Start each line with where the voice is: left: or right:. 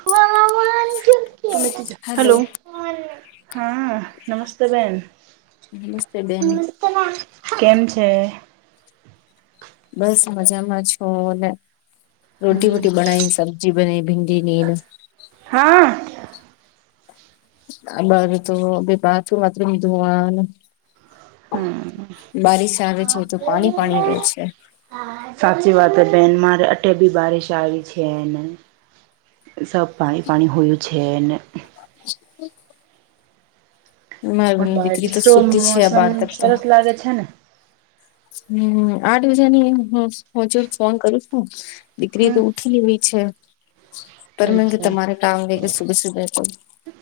right: હ [unintelligible] હલો હા નમસ્તે બેન.
left: નમસ્તે બેન
right: કેમ છે.
left: બસ મજામાં છું અને રોટી વોટી બનાવી સબ્જી બની ભીંડી. તે નેના સમ
right: હા.
left: બર તો ભ પાછું માત્રી જોવા.
right: હમ
left: બારિશ આવે છે તો પાણી પાણી રહે છે.
right: સાચી વાત હ બેન મારે અટે બી બારીશ આવી છે એને. સબ પાણી પાણી હોયું છે અને
left: હમ [unintelligible] માર
right: પણ
left: દીકરી તો
right: બારિશો
left: સુતી છે આ
right: મોસમ
left: બાર તક તો
right: સરસ લાગે છે ને
left: હમ આઠ વાજાની હું પોચ ફોન કરીશ હું. દીકરી તો
right: હમ
left: ઉઠીવી છે. પર મે કે
right: અચ્છા
left: તમારે કામ લે કે સુબે સુબે તો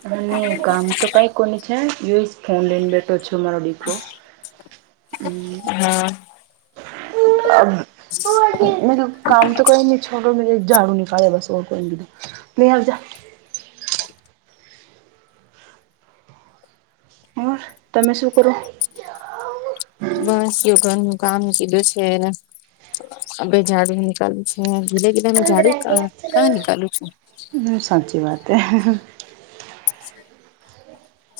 right: હ નહી કામ. તો કઈ કોની છે યુએસ ફાઉન્ લેન બેઠો છ મારો દીકરો હ
left: હમ
right: હ [unintelligible] મેું કામ તો કોઈ ન છો મે ઝાડુ નની ખાે બસ કોઈધ હજ. ઓર તમે શું કરો.
left: બસ ઘરનું કામ કીધું છે બે ચાવી નીકાલવું છે. હ ગીધા કીધે મે ક ક્આ નીકાલું છું
right: સાંચી વાત.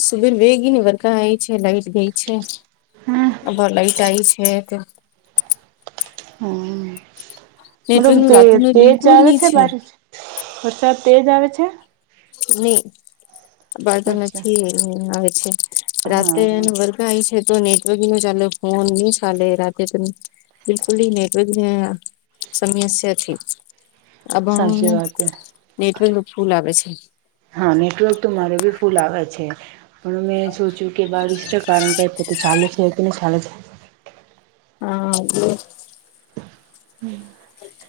left: સુબેર વેગી ને વરખા આય છે, લાઈટ ગઈ છે.
right: હમ.
left: અબાર લાઈટા આવી છે ક
right: હમ
left: નેટવર્ક
right: મતલબ
left: નું
right: તે
left: રાત ન
right: તેજ
left: બિલકુલ
right: આવે
left: નહી
right: છે બારીશ વરસાદ તેજ આવે છે.
left: નહી અબાળ તો
right: અચ્છા.
left: નથી આવે છે
right: હા
left: રાતે ન વર્ગ કઈ છે તો નેટવર્કિંગ ની ચાલે ફોન નહી ચાલે રાત્રતે તો બિલકુલી નેટવેગ આ સમસ્યા છે. આ
right: સાચી
left: બણુ
right: વાત હે
left: નેટવર્ક ફૂલ આવે છે.
right: હા નેટવર્ક તો મારે બી ફૂલ આવે છે. પણ મેં સોચ્યું કે બારીસ રા કારણ કઈ પોતો ચાલે છે કેને ચાલે છે.
left: હા એટલે
right: હમ
left: હ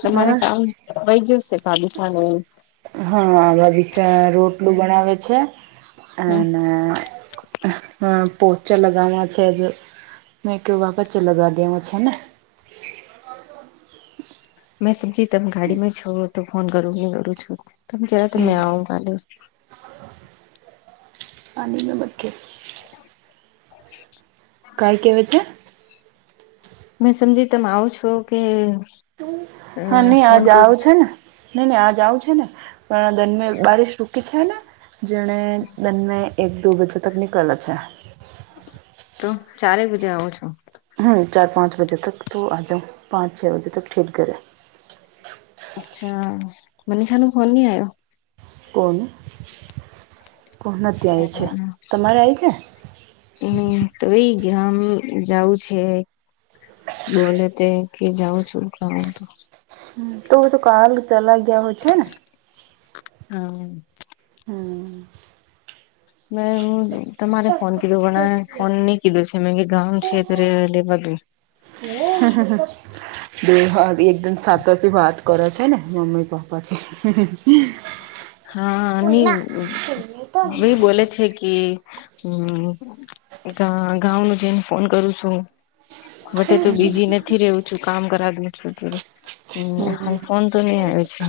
left: તમારે
right: ઓર?
left: કામ થ [unintelligible] ભાબીસા નું
right: હા અ ભાભી સા રોટલું બનાવે છે અને હ પોચા લગવા છે જે મે ક્યુ વા પચે લગા દેવા છે ને
left: મેં સમજી તમે ગાડીમાં છો તો ફોન કરું કરું છું તમે કેવા
right: હમ.
left: મેં આવું કાલે
right: પાણી મેં મત ખેલ
left: [inaudible]
right: કાઈ કેવે છે
left: મેં સમજી તમે આવો છો કે અ
right: હા નહી
left: ફોન
right: આજ
left: કરું
right: આવ છે
left: છું
right: ને નઈ નહી આ જાવ છે ને પણ દંનમે બારીશ રૂકી છે ને જેણે દંનમે એક દો બજો તક નીકળે છે.
left: તો ચારે બજે આવો છો
right: હ ચાર પાંચ બજે તક તો આ જાઓ પાંચ છ બજે તક ઠીટ ઘેરે
left: અચ્છા મનીષા નું ફોન નહી આયો.
right: કોનું કો નથી ત્યાય છે તમારે આવી છે.
left: એ તો એ ગામ જવું છે. બોલે તે કે જાઉ છું ખાઉ તો
right: હ તો તો કાલ ચલા ગયા હોય છે ને
left: હમ
right: હમ
left: મે તમારે ફોન કીધું વણા ફોન ની કીધું છે મે ગામ ઉન ક્ષે ત્રલે બધુલ
right: હ હ હ દ હા એક દન સાત અશે ભાત કર છ ન મમ્મી પાપ્પાથી
left: હા અ ની વેઈ બોલે છે કે હમ ગા ગાંમ ન જઈને ફોન કરું છું. વટે તો બીજી નથી રવું છું કામ કરા દઉ છું હમ હ ફોન તો નઈ આવ્યો છે.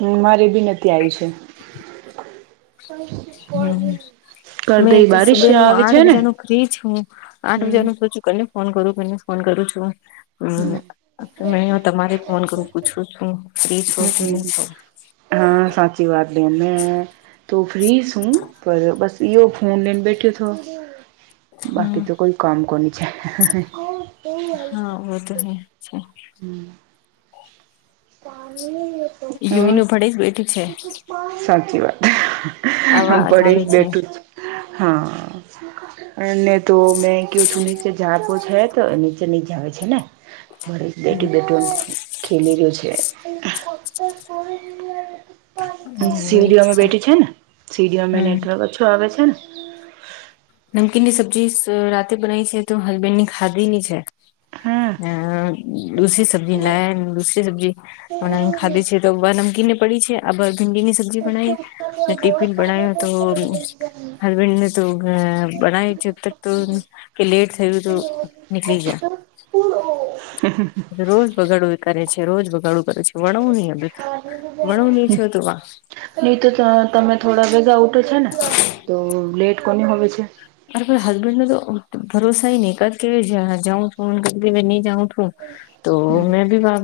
right: હમ મારે ભી નથી આવી છે. પૈ શી પ
left: હમ
right: [unintelligible]
left: મેં તો સુબેનું આઠ બજાનું ફ્રી છું આઠ
right: હમ
left: વાજાનું પાચું કને ફોન કરું કને ફોન કરું છું. હમ મે તમારે ફોન કરું પૂછું છું ફ્રી છો કે નહી
right: હમ
left: છો?
right: હા સાચી વાત લે મે તો ફ્રી છું પર બસ યો ફોન લેને બેઠો તો
left: હમ
right: બાકી તો કોઈ કામ કોની છે.
left: હા ઓ તો હે છે યુવી ને ભળે જ બેઠી છે.
right: સાચી વાત
left: આવાજ
right: પડે
left: આવે
right: જ
left: છે
right: બેઠું હા અ તો મેં ક ું નીચે જાગો છે તો એ નીચે ની જ આવે છે ને ભરી બેઠ
left: હમ
right: બેઠો ખેલી રહ્યું છે હો સીડીઓમાં બેઠી છે ને સીડીઓમાં
left: હમ
right: નેટવર્ક ઓછું આવે છે ને
left: નમકીન ની સબ્જી રાતે બનાવી છે તો હસબેન્ડ ની ખાધી ની છે
right: હમ
left: હ દૂસરી સબ્જી લ દૂસરી સબ્જી પણ ખાધી છે તો નમકી ને પડી છે આ બ ભીંડી ની સબ્જી બનાવી ને ટિફિન બણ તો હસબેન્ડને તો અ બનાવી છેત તો કે લેટ થયું તો નીકળી જા
right: હ
left: રોજ બગાડવું કરે છે રોજ બગાડું કરે છે વણવ નહી બધું વણું નહી છે તોું વા
right: નહી તો તમે થોડા ભેગા ઉઠો છે ને તો લેટ કોની હોવે છે.
left: અરે કોઈ હસબેન્ડ ન તો ભરોસા નહીં ક કે જાઉં ફોન કર કે નઈ જાઉ હ તો મેં ભી વા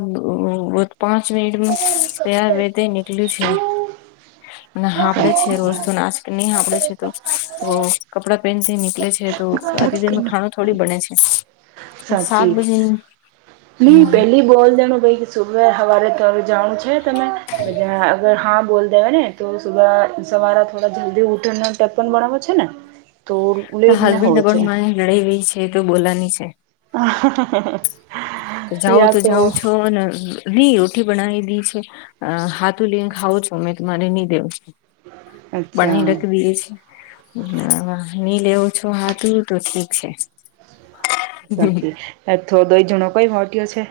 left: પાંચ મિનિટનું તૈયાર વેદે નીકળ્યું છે અને સાાડે છે રોજ તો નાસ્ કે નહી સાંડે છે તો કપડા ેન થી નીકળે છે તો આતીધમાં ખાણું થોડી બને છે સાત
right: સાચી
left: બજે
right: નહી
left: હમ
right: પેલી બોલ દણો ભાઈ સુ હવારે તો જાાણું છે તમે અગર હા બોલ દેવા ને તો સવારા થોડા જલ્દી ઉઠરનો ટેપ પણ ભણાવો છે ને તો લેટ
left: હાલ
right: ના
left: બ
right: હોય
left: પણ
right: છે
left: મારી લડાઈ રહી છે તો બોલાવાની છે.
right: હા.
left: તો જાઓ તો જાઉ છો ને રોટી બનાવી દી છે હાથું લિંગ ખાવ છો અમે તમારે નહી દેવ છ.
right: અચ્છા
left: બણવી રાખવીે છે હ વા ની લ એવ છો હાથું તો ઠીક છે
right: સાચી થો દો એ જૂણો કઈ મોટયો છે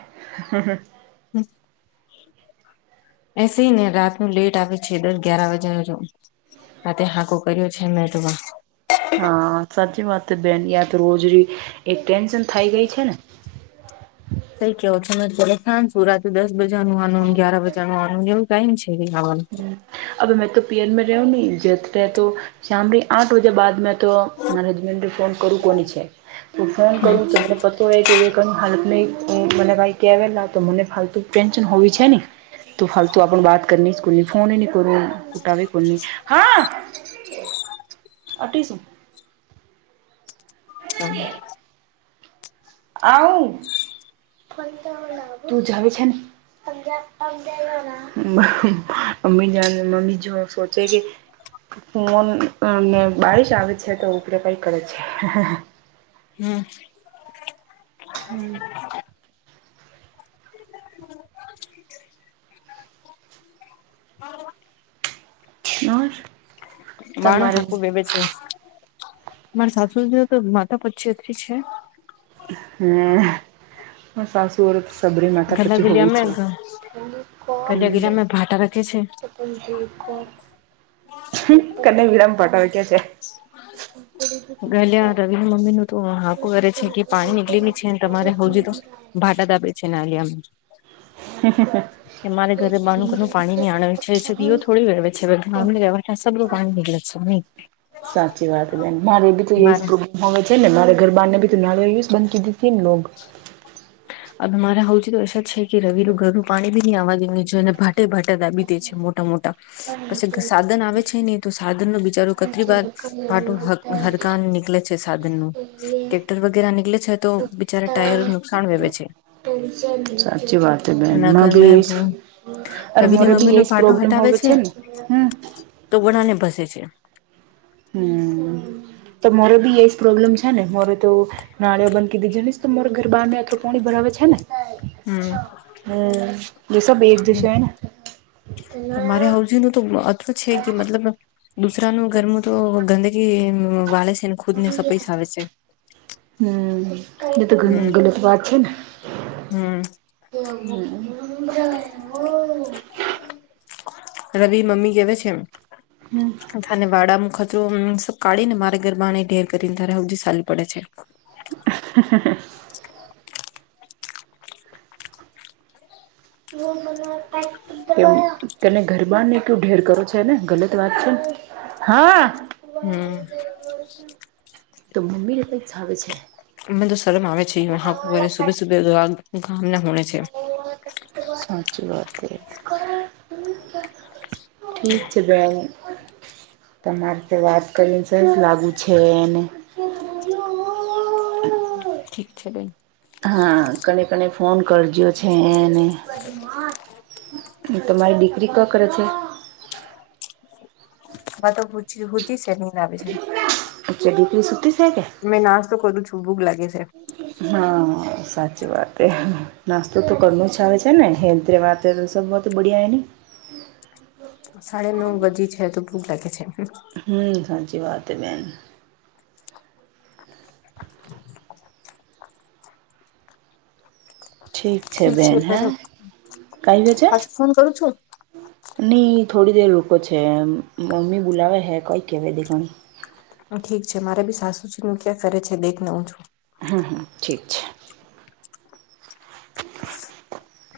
left: હમ એસે ને રાત ન લેટ આવે છે દસ ગ્યાર વાગે ન જવું આ તે હાંકું કર્યું છે મેટમાં
right: હ સાચી વાત બેન યા તો રોજરી એ ટેન્શન થઈ ગઈ છે ને
left: થઈ કેવો છો ચ સાં છું રાત દસ બજાનું આનુંને ગયાર બજાનું આનું એવું ટાઈમ છે એ હનું
right: અવે મેં તો પિયર મે રહ હું ન જત રહેતો શામની આઠ વાજે બાદ મે તો મારા હજબન્ડે ફોન કરવું કોની છેું ફોન
left: હમ
right: કરું તો મને પ કે ક હાલત ન મને કઈ કેવાલા તો મને ફાલતુ ટેન્શન હોવી છે ને તું ફાલતુ આપણ બાત કરની સ્કૂલની ફોન ન કરું પુટાવવે કોલની હા. અઠીસું
left: હ
right: આવ તું જ છે મમી મમી જો સોચે કે નને બારીિશ આવે છે તો ઉપરે કઈ કરે છે
left: હમ
right: હમ
left: હ માણ
right: તમારે
left: હાકું ભેગે છે. મારે સાસુજીને તો માતા પચી થી છે.
right: હમ્મ માર સાસુ બધ સબરી માતા
left: ગલા
right: પછી હોવી
left: ગલિયામે
right: છે.
left: ગલિયા ગલિયામે ભાટા રાખે છે
right: કલ વિડામ પાટ ક્યા છે?
left: ગલ્યા રવિ ના મમીનું તો હાકુ કરે છે કે પાણી નીકળેની છે તમારે હજી તો ભાટાત આપે છે નાલિયામાં.
right: હ હ
left: એ મારે ઘરે બાનુંકનું પાણી ની આણદ છે દીઓ થોડી રહેવે છે હવે ઘર રહેવા એ સબરુ પાણી નીકળે છે મી
right: સાચી વાત બેન મારે દીકરી સ્કુ હવે છે ને મારે ઘર બારને બી તું નારળયું જ બનતી દીધી છે ને લો
left: હવે મારા હજી તો અશા જ છે કે રવિનું ઘરનું પાણી બી નહી આવા દેને જો ને ભા ભાટા બીધે છે મોટા મોટા પછી સાધન આવે છે ને તો સાધન ન બી બચારું કેટલી વાર પાટું હરકાન નીકળે છે સાધન નું. ટેક્ટર વગેરે નીકળે છે તો જ્યારે ટાયર નુકસાન વેવે છે,
right: સાચી વાત હે બેન
left: અને
right: માં
left: અગર મે
right: બી
left: બૂ
right: અરે
left: રવિ ને
right: મોરે બી
left: મમ્મી નો
right: એજ
left: ફાટો
right: પ્રોબ્લેમ
left: હટાવે
right: હોવે
left: છે
right: ને હમ
left: તો વડાને ભસે છે.
right: હમ્મ. તો મારો બી પ્રોબ્લેમ છે ને મારો તો નાળિઓ બંધ કી દીધ ને તમાર ઘર બહાર આ પાણી ભરાવે છે ને?
left: હમ
right: હમ્મ એ સબ એક જશેન.
left: અરે હવજી નું અથવ છે કે મતલબ દુસરાનું ઘરમું તો ગંદકી વાળે છેન. ખુદ ને સપૈસ આવે છે.
right: હમ્મ એ તો
left: હમ
right: ઘરનું ગલત વાત છે ને.
left: હમ
right: એ
left: રવિ મમ્મી કેવા છે એમ?
right: હમ્મ.
left: તને વાડા મુ ખતરો સબ કાઢીને મારે ગરબાને ઢેર કરીને તારે હવથી સારું પડે છે.
right: ાા બ મજા આવતા કે તને ગરબા ને કું ઢેર કરો છે એને ગલત વાત છેન? હા.
left: હમ્મ.
right: તો મમ્મી ને કઈક આવે છે.
left: અધ શરમ આવે છેરે સુબે સુબે ગામ ના હોણે છે
right: સાચી વાત. ઠીક છે બેન. તમારે તો વાત કરીને સઈ જ લાગુ છે એને.
left: ઠીક છે બેન.
right: હા કને કને ફોન કરજો છેને. તમારી દીકરી કા કરે છે?
left: વાતો હુ હુતી સે નિન આવી છે.
right: અચ્છા દીકરી સુતી છે કે?
left: મેં નાશ્તો કરુછુ ભુંખ લાગી છે.
right: હા સાચી વાત એ નાસ્તો તો કરવોજ આવે છે ને હેંતે વાત. ફીર તો સબ બહુ બળિયા એ ને.
left: સાડ નવ બજી છે તો ભૂખ લાગે છે.
right: હમ્મ, સાચી વાત બેન. ઠીક છે બેન. હે? કઈ બેજે?
left: પાછું ફોન કરું છું
right: નઈ થોડી દેર રોકો છે, મમ્મી બોલાવે હે કઈ કેવા દી ઘણી.
left: ઠીક છે મારે બી સાસુજી નું ક્યાં કરે છે દેખને હું છું.
right: હમ હમ ઠીક છે. [unintelligible]